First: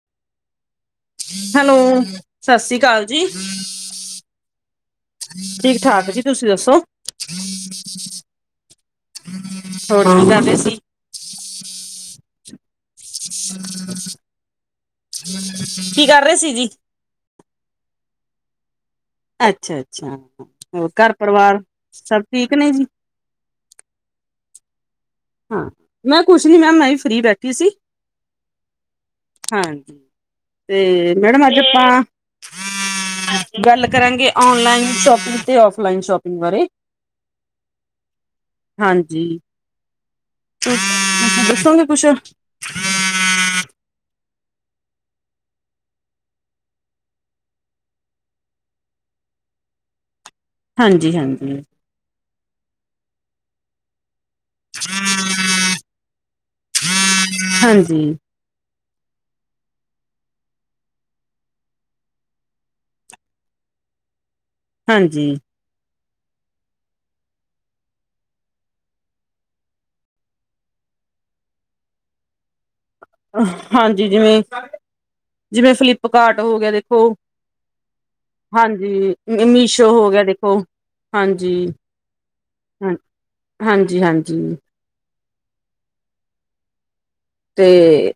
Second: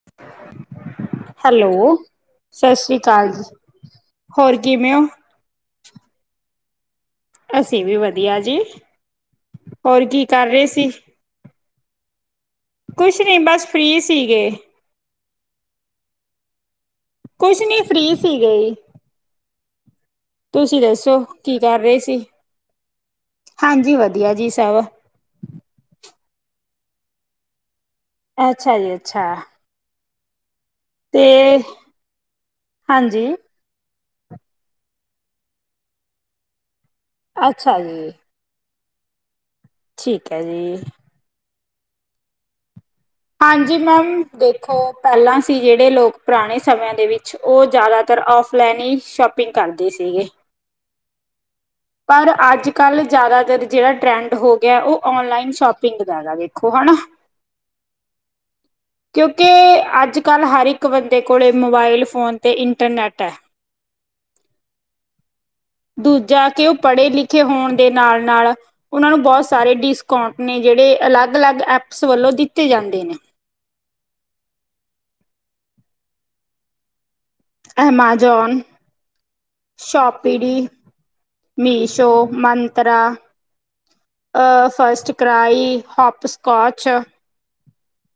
[unintelligible] Hello, ਸਤਿ ਸ੍ਰੀ ਅਕਾਲ ਜੀ, ਹੋਰ ਕਿਵੇਂ ਹੋ? ਠੀਕ ਠਾਕ ਜੀ, ਤੁਸੀਂ ਦੱਸੋ? ਅਸੀਂ ਵੀ ਵਧੀਆ ਜੀ, ਹੋਰ ਕੀ ਕਰ ਰਹੇ ਸੀ। ਕੁਛ ਨਹੀਂ, ਬਸ ਫ੍ਰੀ ਸੀਗੇ। ਕੀ ਕਰ ਰਹੇ ਸੀ ਜੀ। ਕੁਛ ਨੀ, ਫ੍ਰੀ ਸੀ ਗੇ ਅੱਛਾ, ਅੱਛਾ, ਹੋਰ ਘਰ ਦੱਸੋ ਕੀ ਪਰਿਵਾਰ, ਕਰ ਰਹੇ ਸੀ? ਸਭ ਠੀਕ ਨੇ ਜੀ। ਹਾਂਜੀ, ਵਧੀਆ ਜੀ ਸਭ ਹਾਂ, ਮੈਂ ਕੁਛ ਨੀ, ਮੈਂਮ ਮੈਂ ਵੀ ਫਰੀ ਬੈਠੀ ਸੀ। ਅੱਛਾ ਜੀ ਅੱਛਾ। ਹਾਂ ਤੇ ਮੈਡਮ ਅੱਜ ਆਪਾਂ ਹਾਂਜੀ ਗੱਲ ਕਰਾਂਗੇ ਔਨਲਾਈਨ ਸ਼ੋਪਿੰਗ ਤੇ ਆਫਲਾਈਨ ਸ਼ੋਪਿੰਗ ਬਾਰੇ ਅੱਛਾ ਜੀ ਹਾਂਜੀ ਠੀਕ ਹੈ ਜੀ ਅੱਛਾ [unintelligible] ਦੱਸੋਗੇ ਕੁੱਛ? ਹਾਂਜੀ ਮੈਮ ਦੇਖੋ ਪਹਿਲਾਂ ਸੀ ਜਿਹੜੇ ਲੋਕ ਪੁਰਾਣੇ ਸਮਿਆਂ ਦੇ ਵਿੱਚ ਉਹ ਜ਼ਿਆਦਾਤਰ ਔਫਲਾਈਨ ਹੀ ਸ਼ੋਪਿੰਗ ਕਰਦੇ ਸੀਗੇ ਹਾਂਜੀ ਹਾਂਜੀ ਪਰ ਅੱਜ ਕੱਲ੍ਹ ਜ਼ਿਆਦਾਤਰ ਜਿਹੜਾ ਟਰੈਂਡ ਹੋ ਗਿਆ ਉਹ ਔਨਲਾਈਨ ਸ਼ੌਪਿੰ ਪਿੰਗ ਕੈਂਦਾ [unintelligible] ਵੇਖੋ ਹਨਾ ਹਾਂਜੀ ਕਿਉਂਕਿ ਅੱਜ ਕੱਲ੍ਹ ਹਰ ਇੱਕ ਬੰਦੇ ਕੋਲ ਮੋਬਾਇਲ ਫੋਨ ਅਤੇ ਇੰਟਰਨੈੱਟ ਐ ਹਾਂਜੀ ਦੂਜਾ ਕਿ ਉਹ ਪੜੇ ਲਿਖੇ ਹੋਣ ਦੇ ਨਾਲ ਨਾਲ ਉਹਨਾਂ ਨੂੰ ਬਹੁਤ ਸਾਰੇ ਡਿਸਕਾਊਂਟ ਨੇ ਜਿਹੜੇ ਅਲੱਗ- ਅਲੱਗ ਐਪਸ ਵੱਲੋਂ ਦਿੱਤੇ ਜਾਂਦੇ ਨੇ ਹਾਂਜੀ ਜਿਵੇਂ ਜਿਵੇਂ ਫਲਿੱਪਕਾਰਟ ਹੋ ਗਿਆ ਦੇਖੋ ਐਮਾਜ਼ੋਨ, ਹਾਂਜੀ ਮੀਸ਼ੋ ਹੋ ਗਿਆ ਸ਼ੋਪੀਡੀ ਦੇਖੋ ਹਾਂਜੀ ਮੀਸ਼ੋ, ਹਾਂ ਮੰਤਰਾ ਹਾਂਜੀ-ਹਾਂਜੀ ਅ ਫਸਟ ਕਰਾਈ, ਹੋਪਸਕੋਚ ਤੇ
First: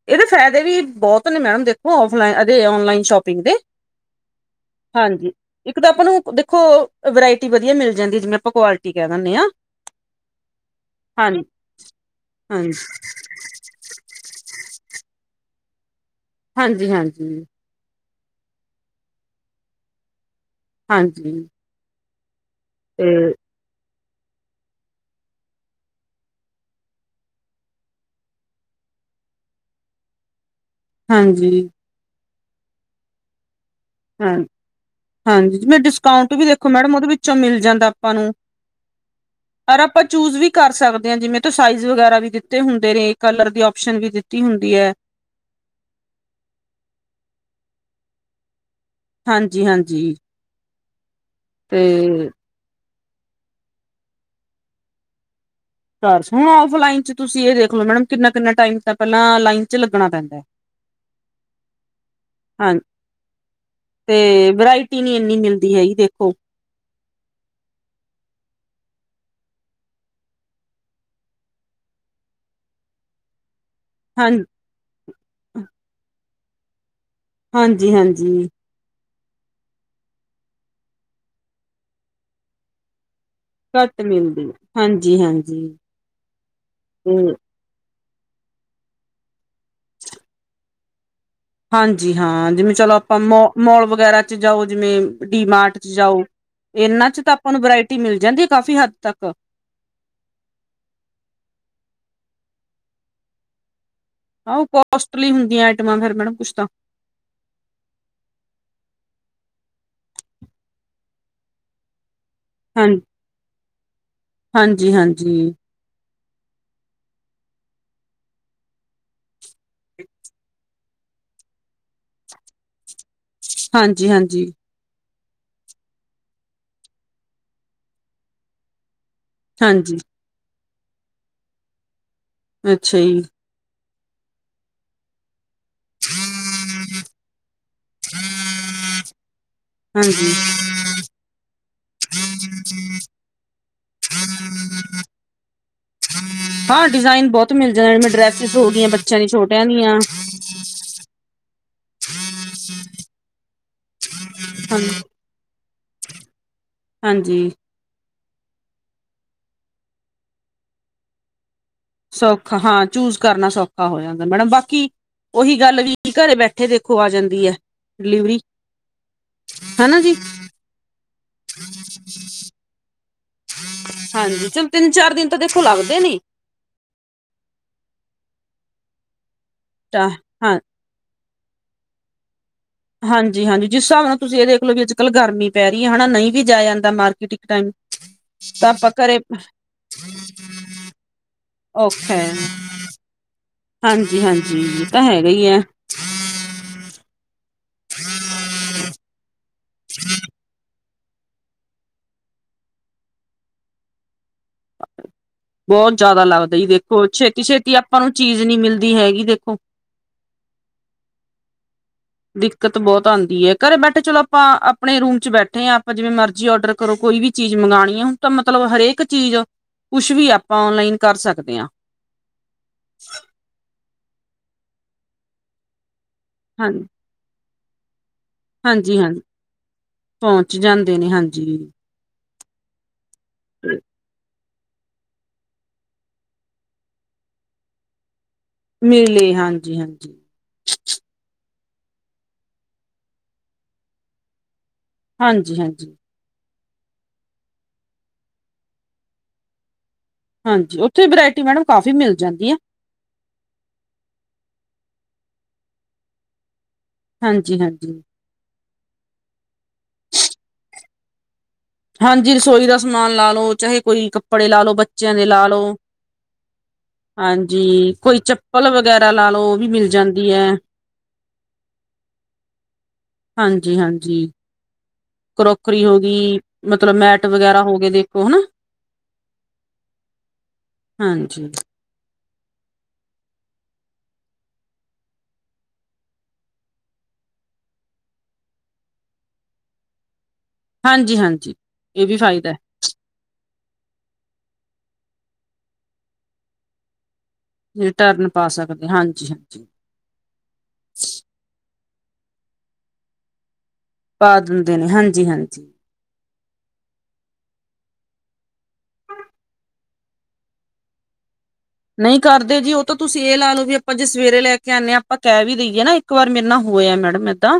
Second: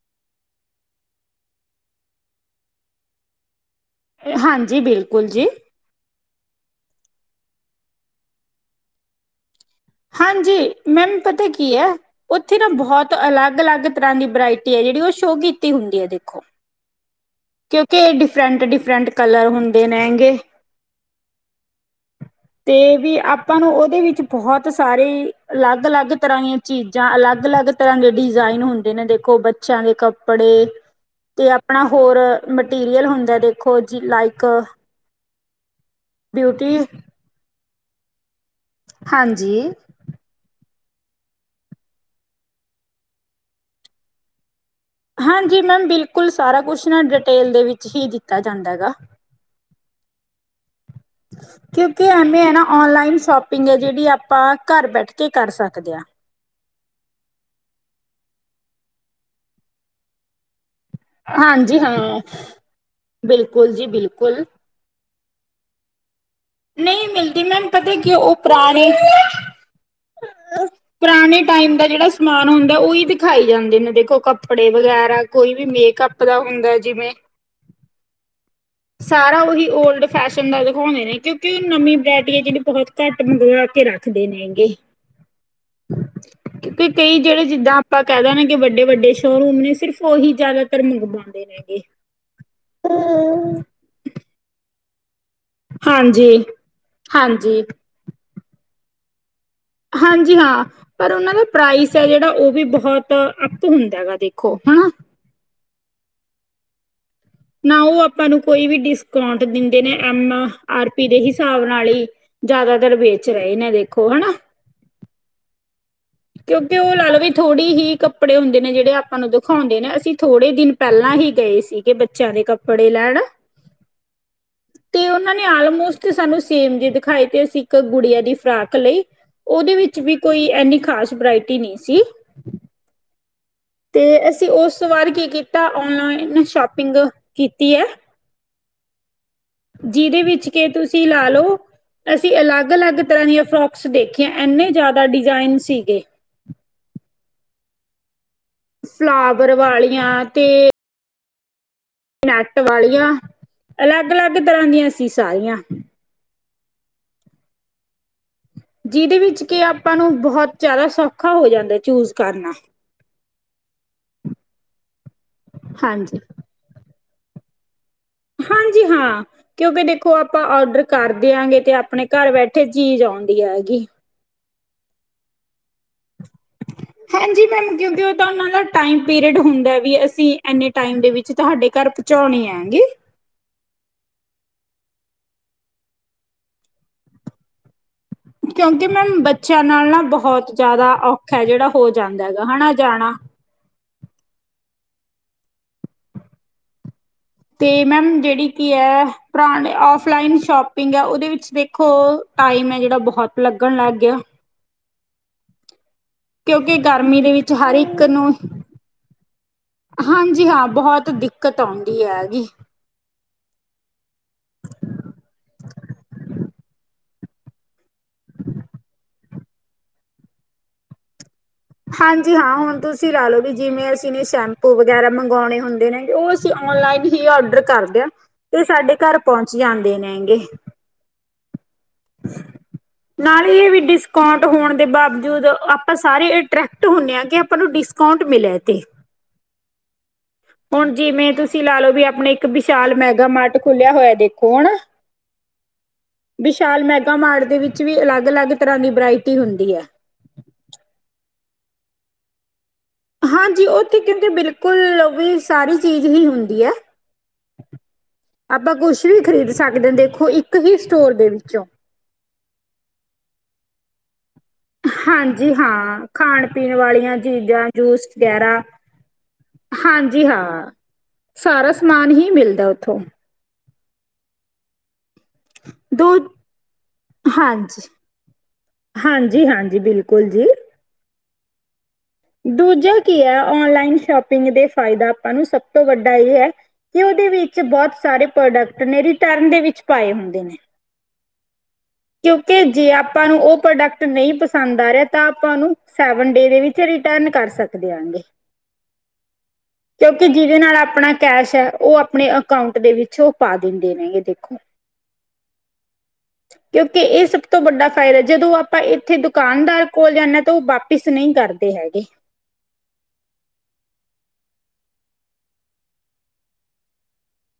ਇਹਦੇ ਫਾਇਦੇ ਵੀ ਬਹੁਤ ਨੇ ਮੈਮ ਦੇਖੋ ਓਫਲਾਈਨ ਐਦੇ ਓਨਲਾਈਨ ਸ਼ੋਪਿੰਗ ਦੇ ਹਾਂਜੀ ਬਿਲਕੁਲ ਹਾਂਜੀ ਜੀ ਇੱਕ ਤਾਂ ਆਪਾਂ ਨੂੰ ਦੇਖੋ ਵਰਾਇਟੀ ਵਧੀਆ ਮਿਲ ਜਾਂਦੀ ਜਿਵੇਂ ਆਪਾਂ ਕੁਆਲਿਟੀ ਕਹਿ ਦਿੰਨੇ ਆ ਹਾਂਜੀ ਮੈਮ ਪਤਾ ਕੀ ਹੈ ਉੱਥੇ ਤਾਂ ਹਾਂਜੀ, ਬਹੁਤ ਅਲੱਗ ਅਲੱਗ ਤਰ੍ਹਾਂ ਦੀ ਵਰਾਇਟੀ ਹੈ ਜਿਹੜੀ ਉਹ ਸ਼ੋਅ ਕੀਤੀ ਹੁੰਦੀ ਹੈ ਦੇਖੋ ਹਾਂਜੀ ਹਾਂਜੀ ਕਿਉਂਕਿ ਇਹ ਡਿਫਰੈਂਟ ਡਿਫਰੈਂਟ ਕਲਰ ਹੁੰਦੇ ਨੇ ਗੇ ਹਾਂਜੀ ਤੇ ਵੀ ਆਪ ਆਪਾਂ ਨੂੰ ਉਹਦੇ ਵਿੱਚ ਬਹੁਤ ਸਾਰੇ ਅਲੱਗ ਅਲੱਗ ਤਰ੍ਹਾਂ ਦੀਆਂ ਚੀਜ਼ਾਂ ਅਲੱਗ ਅਲੱਗ ਤਰ੍ਹਾਂ ਦੇ ਡਿਜ਼ਾਇਨ ਹੁੰਦੇ ਨੇ ਦੇਖੋ ਬੱਚਿਆਂ ਦੇ ਕੱਪੜੇ ਤੇ ਹਾਂਜੀ। ਆਪਣਾ ਹੋਰ ਮਟੀਰੀਅਲ ਹੁੰਦਾ ਦੇਖੋ ਜੀ ਲਾਈਕ ਹਾਂ ਜਿਵੇਂ ਡਿਸਕਾਊਂਟ ਵੀ ਦੇਖੋ ਬਿਊਟੀ ਮੈਡਮ ਉਹਦੇ ਵਿੱਚੋਂ ਮਿਲ ਜਾਂਦਾ ਆਪਾਂ ਨੂੰ ਹਾਂਜੀ ਪਾਂ ਚੂਜ ਵੀ ਕਰ ਸਕਦੇ ਹਾਂ ਜਿਵੇਂ ਤੋਂ ਸਾਈਜ਼ ਵਗੈਰਾ ਵੀ ਦਿੱਤੇ ਹੁੰਦੇ ਨੇ ਕਲਰ ਦੀ ਓਸ਼ਨ ਵੀ ਦਿੱਤੀ ਹੁੰਦੀ ਹੈ ਹਾਂਜੀ ਮੈਮ ਬਿਲਕੁਲ ਸਾਰਾ ਕੁਛ ਨਾ ਡਿਟੇਲ ਦੇ ਵਿੱਚ ਹੀ ਦਿੱਤਾ ਜਾਂਦਾ ਗਾ ਹਾਂਜੀ ਹਾਂਜੀ ਕਿਉਂਕਿ ਐਮੇ ਆ ਨਾ ਓਨਲਾਈਨ ਸ਼ਾਪ ਪਿੰਗ ਆ ਜਿਹੜੀ ਆਪਾਂ ਘਰ ਬੈਠ ਕੇ ਕਰ ਸਕਦੇ ਹਾਂ ਹੁਣ [unintelligible] ਔਫਲਾਈਨ ਚ ਤੁਸੀਂ ਇਹ ਦੇਖ ਲੋ ਮੈਡਮ ਕਿੰਨਾ ਕਿੰਨਾ ਟਾਈਮ ਤਾਂ ਪਹਿਲਾਂ ਲਾਈਨ ਚ ਲੱਗਣਾ ਪੈਂਦਾ ਹੈ ਹਾਂਜੀ ਹਾਂ ਹਾਂ ਬਿਲਕੁਲ ਜੀ ਬਿਲਕੁਲ ਟੀ ਨੀ ਇੰਨੀ ਮਿਲਦੀ ਹੈਗੀ ਦੇਖੋ ਨਹੀਂ ਮਿਲਦੀ ਮੈਮ ਪਤਾ ਕੀ ਉਹ ਪੁਰਾਣੇ ਪੁਰਾਣੇ ਟਾਈਮ ਦਾ ਜਿਹੜਾ ਸਮਾਨ ਹੁੰਦਾ ਉਹੀ ਦਿਖਾਈ ਜਾਂਦੇ ਨੇ ਦੇ ਕੋ ਹਾਂ ਕੱਪੜੇ ਵਗੈਰਾ ਕੋਈ ਵੀ ਮੇਕਅੱਪ ਦਾ ਹੁੰਦਾ ਜਿਵੇਂ ਹਾਂਜੀ ਹਾਂਜੀ ਸਾਰਾ ਉਹੀ ਓਲਡ ਫੈਸ਼ਨ ਦਾ ਦਿਖਾਉਂਦੇ ਨੇ ਕਿਉਂਕਿ ਉਹ ਨਵੀਂ ਵਰਾਇਟੀ ਹੈ ਜਿਹੜੀ ਬਹੁਤ ਘੱਟ ਮੰਗਵਾ ਕੇ ਘੱਟ ਰੱਖਦੇ ਨੇ ਮਿਲਦੀ ਹੈਗੇ ਹਾਂਜੀ ਹਾਂਜੀ ਕਿ ਤੇ ਕਈ ਜਿਹੜੇ ਜਿੱਦਾਂ ਆਪਾਂ ਕਹਿਦੇ ਆ ਕਿ ਵੱਡੇ ਵੱਡੇ ਸ਼ੋਅਰੂਮ ਨੇ ਸਿਰਫ਼ ਉਹੀ ਜ਼ਿਆਦਾਤਰ ਮੰਗਵਾ ਹਾਂਜੀ ਹਾਂ ਜਿਵੇਂ ਚਲੋ ਆਪਾਂ ਮੋ ਮੋਲ ਵਗੈਰਾ ਚ ਜਾਓ ਜਿਵੇਂ ਡੀਮਾਰਟ ਚ ਜਾਓ ਹਾਂਜੀ, ਇਹਨਾਂ ਚ ਤਾਂ ਆਪਾਂ ਨੂੰ ਹਾਂਜੀ, ਵਰਾਇਟੀ ਮਿਲ ਜਾਂਦੀ ਹੈ ਕਾਫ਼ੀ ਹੱਦ ਤੱਕ। ਹਾਂਜੀ ਹਾਂ ਪਰ ਉਹਨਾਂ ਦਾ ਪ੍ਰਾਈਸ ਹੈ ਜਿਹੜਾ ਉਹ ਵੀ ਬਹੁਤ ਅੱਪ ਹੁੰਦਾ ਹੈਗਾ ਦੇਖ। ਆਹ ਉਹ ਕੋਸਟਲੀ ਹੁੰਦੀਆਂ ਆਈਟਮਾਂ ਫਿਰ ਮੈਡਮ ਕੁਛ ਤਾਂ। ਨਾ ਉਹ ਆਪਾਂ ਨੂੰ ਕੋਈ ਵੀ ਡਿਸਕਾਂਟ ਦਿੰਦੇ ਨੇ ਐਮ ਆਰ ਪੀ ਦੇ ਹਿਸਾਬ ਨਾਲ ਹੀ। ਹਾਂ ਜ਼ਿਆਦਾਤਰ ਵੇਚ ਰਹੇ ਨੇ ਦੇਖੋ ਹਨਾ। ਹਾਂਜੀ- ਹਾਂਜੀ। ਕਿਉਂਕਿ ਉਹ ਲਾਓ ਵੀ ਥੋੜੀ ਹੀ ਕੱਪੜੇ ਹੁੰਦੇ ਨੇ ਜਿਹੜੇ ਆਪਾਂ ਨੂੰ ਦਿਖਾਉਂਦੇ ਨੇ ਅਸੀਂ ਥੋੜੇ ਦਿਨ। ਪਹਿਲਾਂ ਹੀ ਗਏ ਸੀਗੇ ਬੱਚਿਆਂ ਦੇ ਕੱਪੜੇ ਲੈਣ। ਹਾਂਜੀ- ਹਾਂਜੀ। ਤੇ ਉਹਨਾਂ ਨੇ ਆਲਮੋਸਟ ਸਾਨੂੰ ਸੇਮ ਜੇ ਦਿਖਾਏ ਤੇ ਅਸੀਂ ਇੱਕ ਗੁੜੀਆਂ ਦੀ ਫਰਾਕ ਲਈ। ਉਹਦੇ ਹਾਂਜੀ ਵਿੱਚ ਵੀ ਕੋਈ ਐੰਨੀ ਖਾਸ ਵਰਾਇਟੀ ਨਹੀਂ ਸੀ। ਅੱਛਾ ਜੀ ਤੇ ਅਸੀਂ ਓਸ ਵਾਰ ਕੀ ਕੀਤਾ ਔਨਾਈਨ ਸ਼ੋਪਿੰਗ ਕੀਤੀ ਏ ਹਾਂ ਜਿਦੇ ਵਿੱਚ ਕੇ ਤੁਸੀਂ ਲਾ ਲੋ ਅਸੀਂ ਅਲੱਗ, ਅਲੱਗ ਤਰ੍ਹਾਂ ਦੀਆਂ ਫਰੋਕਸ ਦੇਖੀਆਂ ਐਂਨੇ ਜ਼ਿਆਦਾ ਡਿਜ਼ਾਇਨ ਸੀਗੇ। ਹਾਂ ਡਿਜ਼ਾਇਨ ਬੋਤ ਮਿਲ ਜਾਣ ਮ ਡਰੈਸਿਸ ਹੋ ਗਈਆਂ ਬੱਚਿਆਂ ਦੀ ਫਲਾਵਰ ਛੋਟਿਆਂ ਦੀਆਂ ਵਾਲੀਆਂ ਤੇ ਨੈਟ ਵਾਲੀਆਂ ਅਲੱਗ, ਅਲੱਗ ਤਰ੍ਹਾਂ ਹਾਂ ਦੀਆਂ ਸੀ ਸਾਰੀਆਂ ਹਾਂਜੀ ਜਿਦੇ ਵਿੱਚ ਕਿ ਆਪਾਂ ਨੂੰ ਬਹੋਤ ਜ਼ਆਦਾ ਸੌਖ ਖਾ ਹੋ ਜਾਂਦਾ ਏ ਚੂਬ ਸੌਖਾ ਹਾਂ ਚੂਜ ਕਰਨਾ ਸੌਖਾ ਹੋ ਜਾਂਦਾ ਮੈਡਮ ਬਾਕੀ ਉਹੀ ਗੱਲ ਵੀ ਹਾਂਜੀ ਘਰੇ ਬੈਠੇ ਥੇ ਦੇਖੋ ਆ ਜਾਂਦੀ ਏ ਹਾਂਜੀ ਹਾਂ ਕਿਉਂਕਿ ਹਨਾ ਜੀ ਦੇਖੋ ਆਪਾਂ ਔਡਰ ਕਰਦੇਆਂਗੇ ਤੇ ਆਪਣੇ ਘਰ ਬੈਠੇ ਚੀਜ਼ ਆਉਂਦੀ ਹੈਗੀ ਹਾਂਜੀ ਚਲੋ ਤਿੰਨ ਚਾਰ ਦਿਨ ਤਾਂ ਦੇਖੋ ਲੱਗਦੇ ਨੀ ਹਾਂਜੀ ਮੈਮ ਕਿਉਂਕਿ ਉਹ ਤਾਂ ਉਹਨਾਂ ਦਾ ਟਾਈਮ ਪੀਰੀਅਡ ਹੁੰਦਾ ਵੀ ਤਾਂ ਅਸੀਂ ਹਾਂ ਏੰਨੇ ਟਾਈਮ ਦੇ ਵਿੱਚ ਤੁਹਾਡੇ ਘਰ ਪਹੁੰਚਾਉਣੀ ਹੇਂਗੀ ਹਾਂਜੀ, ਹਾਂਜੀ ਜਿਸ ਹਿਸਾਬ ਨਾਲ ਤੁਸੀਂ ਏ ਦੇਖ ਲਓ ਵੀ ਅੱਜ ਕੱਲ੍ਹ ਗਰਮੀ ਪੈ ਰਈ ਹੈਨਾ ਨਈ ਵੀ ਜਾਯਾ ਜਾਂਦਾ ਮਾਰਕੀਟ ਟਾਈਮ ਤਾਂ ਕਿਉਂਕਿ ਆਪਾਂ ਮੈਮ ਘਰੇ ਬੱਚਿਆਂ ਨਾਲ ਨਾ ਬਹੁਤ ਜ਼ਿਆਦਾ ਔਖਾ ਹੈ ਜਿਹੜਾ ਹੋ ਔਖਾ ਜਾਂਦਾ ਹੈ ਹੈਗਾ ਹੈੜਾ ਜਾਣਾ ਹਾਂਜੀ, ਹਾਂਜੀ ਤਾਂ ਹੈਗਾ ਈਏ ਤੇ ਮੈਮ ਜੇੜੀ ਕੀ ਏ ਪੁਰਾਣੇ ਔਫਲਾਈਨ ਸ਼ੋਪਿੰਗ ਏ ਉਦੇ ਵਿੱਚ ਵੇਖੋ ਟਾਈਮ ਏ ਜੇੜਾ ਬਹੁਤ ਲੱਗਣ ਲੱਗ ਗਿਆ ਹਾਂ [unintelligible] ਬੋਤ ਜ਼ਾਦਾ ਲੱਗਦਾ ਈ ਕਿਉਂਕਿ ਦੇਖੋ ਗਰਮੀ ਦੇ ਛੇਤੀ ਵਿੱਚ ਛੇਤੀ ਹਰ ਆਪਾਂ ਇੱਕ ਨੂੰ ਚੀਜ਼ ਨੀ ਮਿਲਦੀ ਹੈਗੀ ਦੇਖੋ ਹਾਂਜੀ ਹਾਂ ਬਹੋਤ ਦਿੱਕਤ ਆਉਂਦੀ ਐ। ਦਿੱਕਤ ਬੋਤ ਆਂਦੀ ਐ ਘਰੇ ਬੈਠੇ ਚਲੋ ਆਪਾਂ ਅਪਨੇ ਰੂਮ ਚ ਬੈਠੇ ਆ ਆਪਾਂ ਜਿਵੇਂ ਮਰਜੀ ਆਰਡਰ ਕਰੋ ਕੋਈ ਵੀ ਚੀਜ਼ ਮੰਗਾਣੀ ਆ ਹੁਨ ਤਾਂ ਮਤਲਬ ਹਰੇਕ ਚੀਜ਼ ਕੁਛ ਵੀ ਆਪਾਂ ਔਨਲਾਈਨ ਕਰ ਸਕਦੇ ਆ। ਹਾਂਜੀ ਹਾਂ ਹੁਣ ਤੁਸੀਂ ਲਾ ਲੋ ਵੀ ਜਿਵੇਂ ਅਸੀਂ ਨੇ ਸ਼ੈਂਪੂ ਵਗੈਰਾ ਮੰਗਾਉਣੇ ਹੁੰਦੇ ਨੇ ਓਸ ਜੀ ਹਾਂ ਓਨਲਾਈਨ ਹੀ ਔਡਰ ਕਰਦੇ ਆ ਤੇ ਸਾਡੇ ਹਾਂਜੀ ਘਰ ਹਾਂਜੀ ਪਹੁੰਚ ਜਾਂਦੇ ਨੇ ਹੈਗੇ ਪਹੁੰਚ ਜਾਂਦੇ ਨੇ ਹਾਂਜੀ ਨਾਲ ਹੀ ਇਹ ਵੀ ਡਿਸਕਾਟ ਹੋਣ ਦੇ ਬਾਵਜੂਦ ਆਪਾਂ ਸਾਰੇ ਅਟਰੈਕਟ ਹੁੰਨੇ ਆ ਕਿ ਆਪਾਂ ਨੂੰ ਡਿਸਕਾਊਂਟ ਮਿਲੇ ਤੇ ਤੇ ਲੇ ਹਾਂਜੀ, ਹਾਂਜੀ ਹੁਣ ਜਿਮੇ ਤੁਸੀਂ ਲਾ ਲੋ ਵੀ ਆਪਣੇ ਇੱਕ ਵਿਸ਼ਾਲ ਮੈਗਾ ਮਾਰਟ ਖੁਲਿਆ ਹੋਇਆ ਦੇਖੋ ਹਨਾ ਹਾਂਜੀ, ਹਾਂਜੀ ਵਿਸ਼ਾਲ ਮੈਗਾ ਮਾਰਟ ਦੇ ਵਿੱਚ ਵੀ ਅਲੱਗ ਅਲੱਗ ਤਰ੍ਹਾਂ ਦੀ ਬਿਰਾਇਟੀ ਹੁੰਦੀ ਏ। ਹਾਂਜੀ ਉੱਥੇ ਵੇਰਾਇਟੀ ਮੈਡਮ ਕਾਫ਼ੀ ਮਿਲ ਜਾਂਦੀ ਏ ਹਾਂਜੀ ਉਥੇ ਕਿਉਂਕਿ ਬਿਲਕੁਲ ਵੀ ਸਾਰੀ ਚੀਜ਼ ਹੀ ਹੁੰਦੀ ਐ ਹਾਂਜੀ, ਹਾਂਜੀ ਆਪਾਂ ਕੁਛ ਵੀ ਖਰੀਦ ਸਕਦੇ ਦੇਖੋ ਇੱਕ ਹੀ ਸਟੋਰ ਦੇ ਵਿੱਚੋਂ ਹਾਂਜੀ ਰਸੋਈ ਦਾ ਸਮਾਨ ਲਾ ਲੋ ਚਾਹੇ ਕੋਈ ਕੱਪੜੇ ਲਾ ਲੋ, ਬੱਚਿਆਂ ਦੇ ਲਾ ਹਾਂਜੀ ਲੋ, ਹਾਂ ਖਾਣ ਪੀਣ ਵਾਲੀਆਂ ਚੀਜ਼ਾਂ ਹਾਂਜੀ ਜੂਸ ਕੋਈ ਵਗੈਰਾ ਚੱਪਲ ਵ ਗੈਰਾ ਲਾ ਲੋ ਉਹ ਵੀ ਮਿਲ ਹਾਂਜੀ ਜਾਂਦੀਏ ਹਾਂ ਸਾਰਾ ਸਮਾਨ ਹੀ ਮਿਲਦਾ ਉੱਥੋਂ ਹਾਂਜੀ, ਹਾਂਜੀ ਕਰੋਕਰੀ ਹੋ ਦੋ ਗੀ ਮਤਲਬ ਮੈਟ ਵਗੈਰਾ ਹਾਂਜੀ ਹੋਗੇ ਦੇਖੋ ਹਨਾ ਹਾਂਜੀ, ਹਾਂਜੀ ਬਿਲਕੁਲ ਜੀ। ਹਾਂਜੀ। ਦੂਜਾ ਕੀ ਹੈ ਔਨਲਾਈਨ ਸ਼ੋਪਿੰਗ ਦੇ ਫਾਇਦਾ ਆਪਾਂ ਨੂੰ ਸਭ ਤੋਂ ਵੱਡਾ ਇਹ ਹੈ। ਕਿ ਉਹਦੇ ਵਿੱਚ ਬਹੁਤ ਸਾਰੇ ਪ੍ਰੋਡਕਟ ਨੇ ਰਿਟਰਨ ਦੇ ਵਿੱਚ ਪਾਏ ਹੁੰਦੇ ਨੇ। ਹਾਂਜੀ-ਹਾਂਜੀ, ਇਹ ਵੀ ਫਾਇਦਾ। ਕਿਉਂਕਿ ਜੇ ਆਪਾਂ ਨੂੰ ਉਹ ਪ੍ਰੋਡਕਟ ਨਹੀਂ ਪਸੰਦ ਆ ਰਿਹਾ ਤਾਂ ਆਪਾਂ ਉਹਨੂੰ ਸੈਵਨ ਡੇ ਦੇ ਵਿੱਚ ਰਿਟਰਨ ਕਰ ਸਕਦੇ। ਸਕਦੇ ਆਗੇ, ਰਿਟਰਨ ਪਾ ਸਕਦੇ ਹਾਂਜੀ ਹਾਂਜੀ ਕਿਉਂਕਿ ਜਿਹਦੇ ਨਾਲ ਆਪਣਾ ਕੈਸ਼ ਹੈ ਉਹ ਆਪਣੇ। ਅਕਾਊਂਟ ਦੇ ਵਿੱਚੋਂ ਪਾ ਦਿੰਦੇ ਨੇ। ਪਾ ਦਿੰਦੇ ਨੇ ਹਾਂਜੀ-ਹਾਂਜੀ। ਕਿਉਂਕਿ ਇਹ ਸਭ ਤੋਂ ਵੱਡਾ ਫਾਇਦਾ ਜਦੋਂ ਆਪਾਂ ਇੱਥੇ ਦੁਕਾਨਦਾਰ ਕੋਲ ਜਾਂਦੇ ਤਾਂ ਉਹ ਵਾਪਿਸ ਨਹੀਂ ਕਰ ਦੇ ਹੈਗੇ। ਨਹੀਂ ਕਰਦੇ ਜੀ ਉਹ ਤਾਂ ਤੁਸੀਂ ਇਹ ਲਾ ਲਓ ਵੀ ਆਪਾਂ ਜੇ ਸਵੇਰੇ ਲੈ ਕੇ ਆਉਨੇ ਹਾਂ ਆਪਾਂ ਕਹਿ ਵੀ ਦੇਈਏ ਨਾ ਇੱਕ ਵਾਰ ਮੇਰੇ ਨਾਲ ਹੋਇਆ। ਮੈਡਮ ਇਦਾ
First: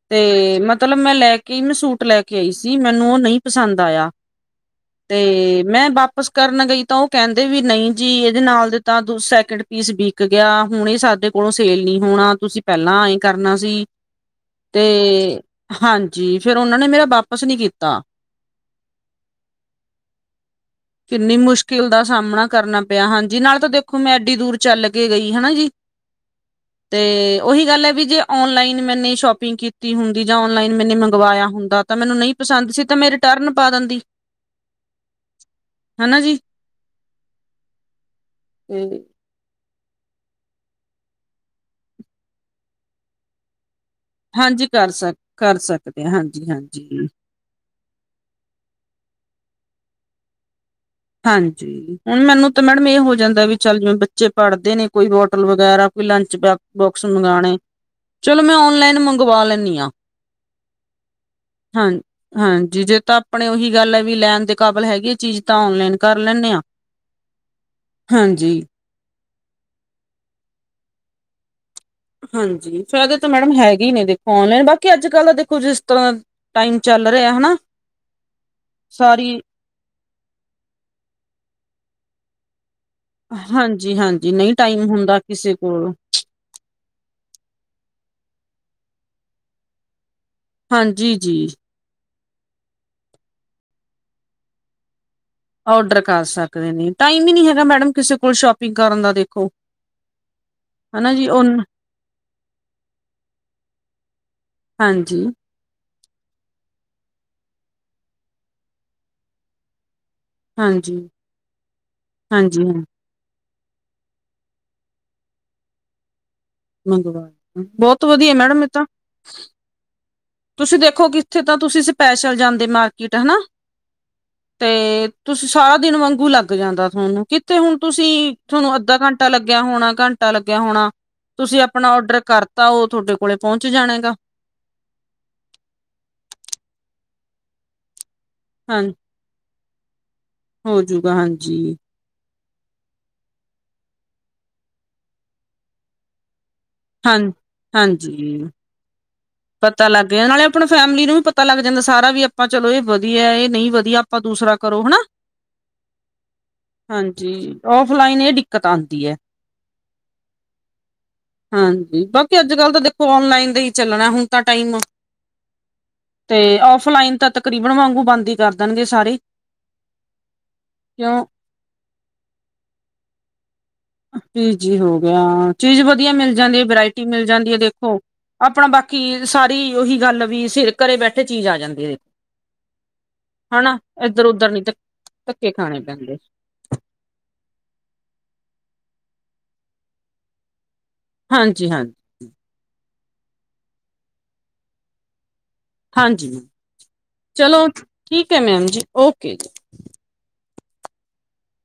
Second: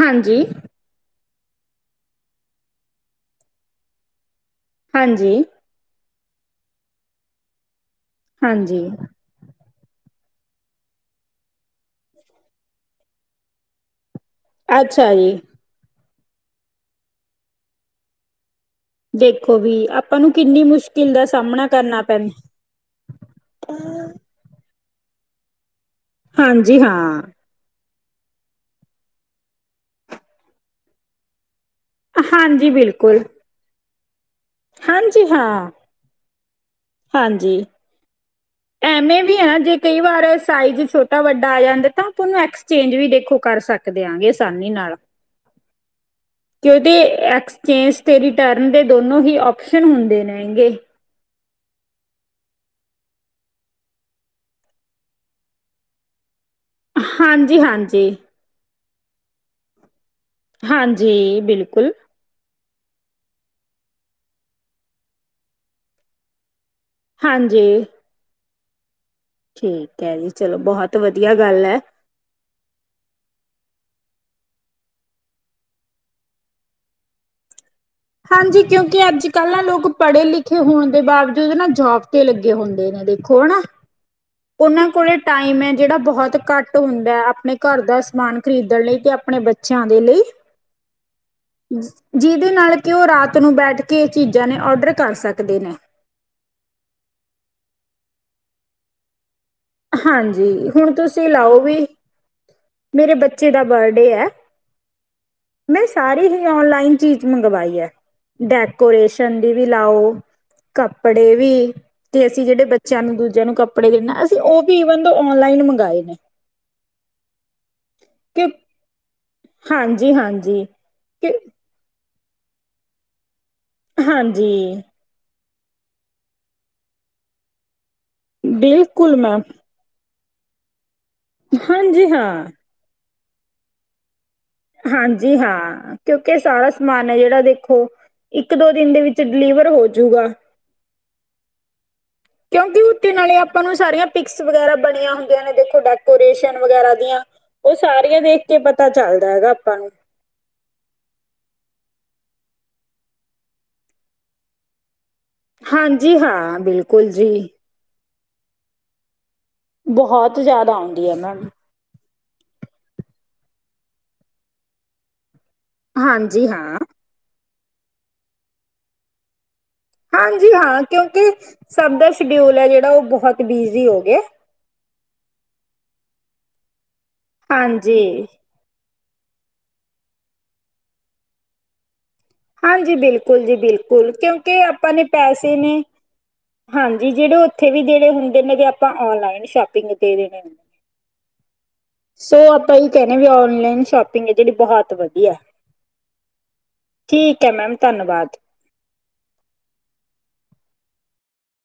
ਹਾਂਜੀ ਤੇ ਮਤ ਮਤਲਬ ਮੈਂ ਲੈ ਕੇ ਮੈਂ ਸੂਟ ਲੈ ਕੇ ਆਈ ਸੀ ਮੈਨੂੰ ਉਹ ਨਹੀਂ ਪਸੰਦ ਆਇਆ ਤੇ। ਹਾਂਜੀ ਮੈਂ ਵਾਪਿਸ ਕਰਨ ਗਈ ਤਾਂ ਉਹ ਕਹਿੰਦੇ ਵੀ ਨਹੀਂ ਜੀ ਇਹਦੇ ਨਾਲ ਦੇ ਹਾਂਜੀ ਤਾਂ ਦ ਸੈਕਿੰਡ ਪੀਸ ਬਿਕ ਗਿਆ ਹੁਣੇ ਸਾਡੇ ਕੋਲੋਂ ਸੇਲ ਨੀ ਹੋਣਾ ਤੁਸੀਂ ਪਹਿਲਾਂ ਐਏ ਕਰਨਾ ਸੀ। ਤੇ ਅੱਛਾ ਜੀ ਹਾਂਜੀ ਫੇਰ ਉਹਨਾਂ ਨੇ ਮੇਰਾ ਵਾਪਿਸ ਨੀ ਕੀਤਾ। ਦੇਖੋ ਵੀ ਆਪਾਂ ਨੂੰ ਕਿੰਨੀ ਮੁਸ਼ਕਿਲ ਦਾ ਕਿੰਨੀ ਸਾਹਮਣਾ ਮੁਸ਼ਕਿਲ ਕਰਨਾ ਦਾ ਸਾਹਮਣਾ ਪੈਂਦਾ। ਕਰਨਾ ਹਾਂਜੀ ਨਾਲੇ ਤਾਂ ਦੇਖੋ ਮੈਂ ਐਡੀ ਦੂਰ ਚੱਲ ਕੇ ਗਈ ਹਨਾ ਜੀ ਹਾਂਜੀ ਤੇ ਹਾਂ ਉਹੀ ਗੱਲ ਹੈ ਵੀ ਜੇ ਔਨਲਾਈਨ ਮੈਨੇ ਸ਼ੋਪਿੰਗ ਕੀਤੀ ਹੁੰਦੀ ਜਾਂ ਔਨਲਾਈਨ ਮੈਨੇ ਮੰਗਵਾਇਆ ਹੁੰਦਾ। ਤਾਂ ਮੈਨੂੰ ਨਹੀਂ ਪਸੰਦ ਹਾਂਜੀ ਸੀ ਤਾਂ ਮੈਂ ਬਿਲਕੁਲ ਰਿਟਰਨ ਪਾ ਦਿੰਦੀ। ਹਾਂਜੀ ਹਾਂ, ਹਨਾ ਜੀ ਹਾਂਜੀ ਤੇ ਐਵੇਂ। ਵੀ ਆ ਜੇ ਕਈ ਵਾਰ ਸਾਈਜ਼ ਛੋਟਾ ਵੱਡਾ ਆ ਜਾਂਦਾ ਤਾਂ ਆਪਾਂ ਉਹਨੂੰ ਐਕਸਚੇਂਜ ਵੀ ਦੇਖੋ ਕਰ ਸਕਦੇ ਆ। ਦਿਆਗੇ ਹਾਂਜੀ ਆਸਾਨੀ ਕਰ ਨਾਲ ਸਕ ਕਰ ਸਕਦੇ ਹਾਂ ਹਾਂਜੀ ਕਿਉਂਕਿ ਹਾਂਜੀ। ਚੇਂਜ ਤੇ ਰਿਟਰਨ ਦੇ ਦੋਨੋ ਹੀ ਆਪਸ਼ਨ ਹੁੰਦੇ ਨੇਗੇ। ਹਾਂਜੀ। ਹੁਣ ਮੈਨੂੰ ਤਾਂ ਮੈਡਮ ਇਹ ਹੋ ਜਾਂਦਾ ਵੀ ਚੱਲ ਜਿਵੇਂ ਬੱਚੇ ਪੜ੍ਹਦੇ ਨੇ ਕੋਈ ਬੋਟਲ ਵਗੈਰਾ ਕੋਈ ਲੰਚ ਬੈਗ। ਬੁਕਸ ਮੰਗਵਾਉਣੇ ਹਾਂਜੀ ਹਾਂਜੀ ਚਲੋ ਮੈਂ ਓਨਲਾਈਨ ਮੰਗਵਾ ਲੈਂਦੀ ਹਾਂ। ਹਾਂਜੀ ਹਾਂ ਬਿਲਕੁਲ। ਹਾਂਜੀ ਜੇ ਤਾਂ ਆਪਣੇ ਉਹੀ ਗੱਲ ਹੈ ਵੀ ਲੈਣ ਦੇ ਕਾਬਲ ਹੈਗੀ ਹੈ ਚੀਜ਼ ਤਾਂ ਔਨਲਾਈਨ ਕਰ ਲੈਂਣੇ ਆਂ। ਹਾਂਜੀ। ਹਾਂਜੀ। ਠੀਕ ਹੈ ਜੀ, ਚਲੋ ਬਹੁਤ ਵਧੀਆ ਗੱਲ ਹੈ। ਹਾਂਜੀ ਫਾਇਦੇ ਤਾਂ ਮੈਡਮ ਹੈਗੀ ਹੀ ਨੇ ਦੇਖੋ ਔਨਲਾਈਨ ਬਾਕੀ ਅੱਜ ਕੱਲ੍ਹ ਦਾ ਦੇਖੋ ਜਿਸ ਤਰ੍ਹਾਂ। ਟਾਈਮ ਚੱਲ ਰਿਹਾ ਹਨਾ? ਹਾਂਜੀ ਕਿਉਂਕਿ ਸਾਰੀ ਅੱਜ-ਕੱਲ੍ਹ ਨਾ ਲੋਕ ਪੜ੍ਹੇ ਲਿਖੇ ਹੋਣ ਦੇ ਬਾਵਜੂਦ ਨਾ ਜੋਬ ਤੇ ਲੱਗੇ ਹੁੰਦੇ ਨੇ। ਦੇਖੋ ਹਨਾ ਹਾਂਜੀ ਹਾਂ ਉਹਨਾਂ ਕੋਲੇ ਟਾਈਮ ਹੈ ਜਿਹੜਾ ਬਹੁਤ ਘੱਟ। ਟ ਹੁੰਦਾ ਆਪਣੇ ਘਰ ਦਾ ਸਮਾਨ ਖਰੀਦਣ ਲਈ ਤੇ ਆਪਣੇ ਬੱਚਿਆਂ ਦੇ ਲਈ। ਹਾਂਜੀ ਜੀ। ਜਿਹਦੇ ਨਾਲ ਕਿ, ਉਹ ਰਾਤ ਨੂੰ ਬੈਠਕੇ ਚੀਜ਼ਾਂ ਨੇ ਔਡਰ ਕਰ ਸਕਦੇ। ਨੇ ਡਰ ਕਰ ਸਕਦੇ ਨੇ, ਟਾਈਮ ਹੀ ਨੀ ਹੈਗਾ ਮੈਡਮ ਕਿਸੇ ਕੋਲ ਸ਼ੋਪਿੰਗ ਕਰਨ ਦਾ, ਦੇਖੋ। ਹਾਂਜੀ! ਹੁਣ ਹਨਾ ਤੁਸੀਂ ਜੀ ਉਹ ਲਾਓ ਵੀ ਮੇਰੇ ਬੱਚੇ ਦਾ ਬਰਡੇ ਐ ਹਾਂਜੀ। ਮੈਂ ਸਾਰੀ ਹੀ ਔਨਲਾਈਨ ਚੀਜ਼ ਮੰਗਵਾਈ ਹੈ, ਡੈਕੋਰੇਸ਼ਨ ਦੀ ਵੀ ਲਾਓ ਹਾਂਜੀ ਕੱਪੜੇ ਵੀ, ਤੇ ਅਸੀਂ ਹਾਂਜੀ ਜਿਹੜੇ ਹਾਂ ਬੱਚਿਆਂ ਨੂੰ ਦੂਜਿਆਂ ਨੂੰ ਕੱਪੜੇ ਦੇਣ ਅ ਉਹ ਵੀ, ਈਵਨ ਦ ਔਨਲਾਈਨ ਮੰਗਾਏ ਨੇ। ਮੰਗਵਾਏ ਨਾ, ਬਹੁਤ ਵਧੀਆ ਕਿ ਮੈਡਮ ਇਹ ਤਾਂ। ਹਾਂਜੀ, ਹਾਂ ਤੁਸੀਂ ਦੇਖੋ, ਕਿੱਥੇ ਤਾਂ ਤੁਸੀਂ ਸਪੈਸ਼ਲ ਜਾਂਦੇ ਮਾਰਕੀਟ, ਹਨਾ। ਹਾਂਜੀ! ਤੇ ਤੁਸੀਂ ਸਾਰਾ ਦਿਨ ਵਾਂਗੂ ਲੱਗ ਜਾਂਦਾ ਥੋਨੂੰ, ਕਿੱਥੇ ਹੁਣ ਤੁਸੀਂ, ਤੁਹਾਨੂੰ ਬਿਲਕੁਲ ਅੱਧਾ-ਘੰਟਾ ਮੈਮ ਲੱਗਿਆ ਹੋਣਾ, ਘੰਟ ਟਾ ਲੱਗਿਆ ਹੋਣਾ, ਤੁਸੀਂ ਆਪਣਾ ਹਾਂਜੀ ਔਡਰ ਹਾਂ ਕਰਤਾ, ਉਹ ਥੋਡੇ ਕੋਲੇ ਪਹੁੰਚ ਜਾਣਾ ਹੇਗਾ। ਹਾਂਜੀ, ਹਾਂ, ਕਿਉਂਕਿ ਸਾਰਾ ਸਮਾਨ ਐ ਜਿਹੜਾ ਦੇਖੋ, ਇੱਕ-ਦੋ ਹਾਂ ਦਿਨ ਦੇ ਵਿੱਚ ਵਿੱਚ ਡਿਲੀਵਰ ਹੋਜੂਗਾ। ਹੋਜੂਗਾ, ਹਾਂਜੀ। ਕਿਉਂਕੀ ਉੱਤੇ ਨਾਲੇ ਆਪਾਂ ਨੂੰ ਸਾਰੀਆਂ ਪਿਕਸ ਵਗੈਰਾ ਬਣੀਆਂ ਹੁੰਦੀਆਂ ਨੇ ਦੇਖੋ ਡੈ ਡੈਕੋਰੇਸ਼ਨ ਵਗੈਰਾ ਹਾਂ ਦੀਆਂ, ਉਹ ਸਾਰੀਆਂ ਦੇਖਕੇ ਪਤਾ ਚੱਲਦਾ ਹੈਗਾ, ਆਪਾ ਨੂੰ। ਤੇ ਨਾਲੇ ਆਪਣੇ ਫੈਮਿਲੀ ਨੂੰ ਵੀ ਪਤਾ ਲੱਗ ਜਾਂਦਾ ਸਾਰਾ ਵੀ, ਆਪਾਂ ਚਲੋ ਇਹ ਵਧੀਆ, ਇਹ ਨਹੀਂ ਵਧੀਆ, ਆਪਾਂ ਦੂਸਰਾ ਕਰੋ ਹਣਾ। ਹਾਂਜੀ-ਹਾਂ, ਬਿਲਕੁਲ ਜੀ। ਔਫਲਾਈਨ ਇਹ ਡਿੱਕਤ ਆਂਦੀ ਏ। ਬਹੁਤ ਜ਼ਿਆਦਾ ਆਉਂਦੀ ਹੈ, ਮੈਮ। ਹਾਂਜੀ, ਬਾਕੀ ਅੱਜ-ਕੱਲ ਤਾਂ ਦੇਖੋ, ਔਨਲਾਈਨ ਦਾ ਹੀ ਚੱਲਣਾ ਹੁਣ ਤਾਂ ਟਾਈਮ। ਹਾਂਜੀ ਤੇ, ਹਾਂ ਔਫਲਾਈਨ ਤਾਂ ਤਕਰੀਬਨ ਵਾਂਗੂੰ ਬੰਦ ਹੀ ਕਰ ਦੇਣਗੇ, ਸਾਰੇ। ਹਾਂਜੀ, ਹਾਂ, ਕਿਉਂਕਿ ਕਿਉਂ ਸਭ ਦਾ ਸੀਡਿਊਲ ਹੈ ਜਿਹੜਾ ਉਹ ਬਹੁਤ ਬਿਜ਼ੀ ਹੋ ਗਿਆ। ਬੀਜੀ ਹੋ ਗਿਆ, ਚੀਜ਼ ਵਧੀਆ ਮਿਲ ਜਾਂਦੀ ਹੈ, ਵਰ੍ਹਾਇਟੀ ਮਿਲ ਜਾਂਦੀ ਹੈ, ਦੇਖੋ ਹਾਂਜੀ ਆਪਣਾ ਬਾਕੀ, ਸਾਰੀ ਉਹੀ ਗੱਲ ਵੀ, ਸਿਰ ਘਰੇ ਬੈਠੇ ਚੀਜ਼ ਆ ਜਾਂਦੀ ਏ, ਦੇ--ਫ ਹਾਂਜੀ, ਬਿਲਕੁਲ ਜੀ, ਬਿਲਕੁਲ, ਇੱਧਰ ਉਧਰ ਕਿਉਂਕਿ ਨੀ ਆਪਾਂ ਨੇ ਧੱਕੇ ਪੈਸੇ ਖਾਣੇ ਨੇ। ਪੈਂਦੇ ਹਾਂਜੀ, ਜਿਹੜੇ ਉੱਥੇ ਵੀ ਦੇਣੇ ਹੁੰਦੇ ਨੇ, ਤੇ ਆਪਾਂ ਔਨਲਾਈਨ ਸ਼ੋਪਿੰਗ ਦੇ ਦੇਣੇ। ਹਾਂਜੀ-ਹਾਂ। ਸੋ ਆਪਾ ਇਹ ਕਹਿਨੇ ਆ ਵੀ, ਔਨਲਾਈਨ ਸ਼ੋਪਿੰਗ ਇਹਦੇ ਲਈ ਬਹੁਤ ਵਧੀਆ। ਹਾਂਜੀ! ਠੀਕ ਹੈ ਚਲੋ, ਮੈਮ ਧੰਨਵਾਦ ਠੀਕ ਹੈ ਮੈਮ ਜੀ, ਓਕੇ-ਜੀ।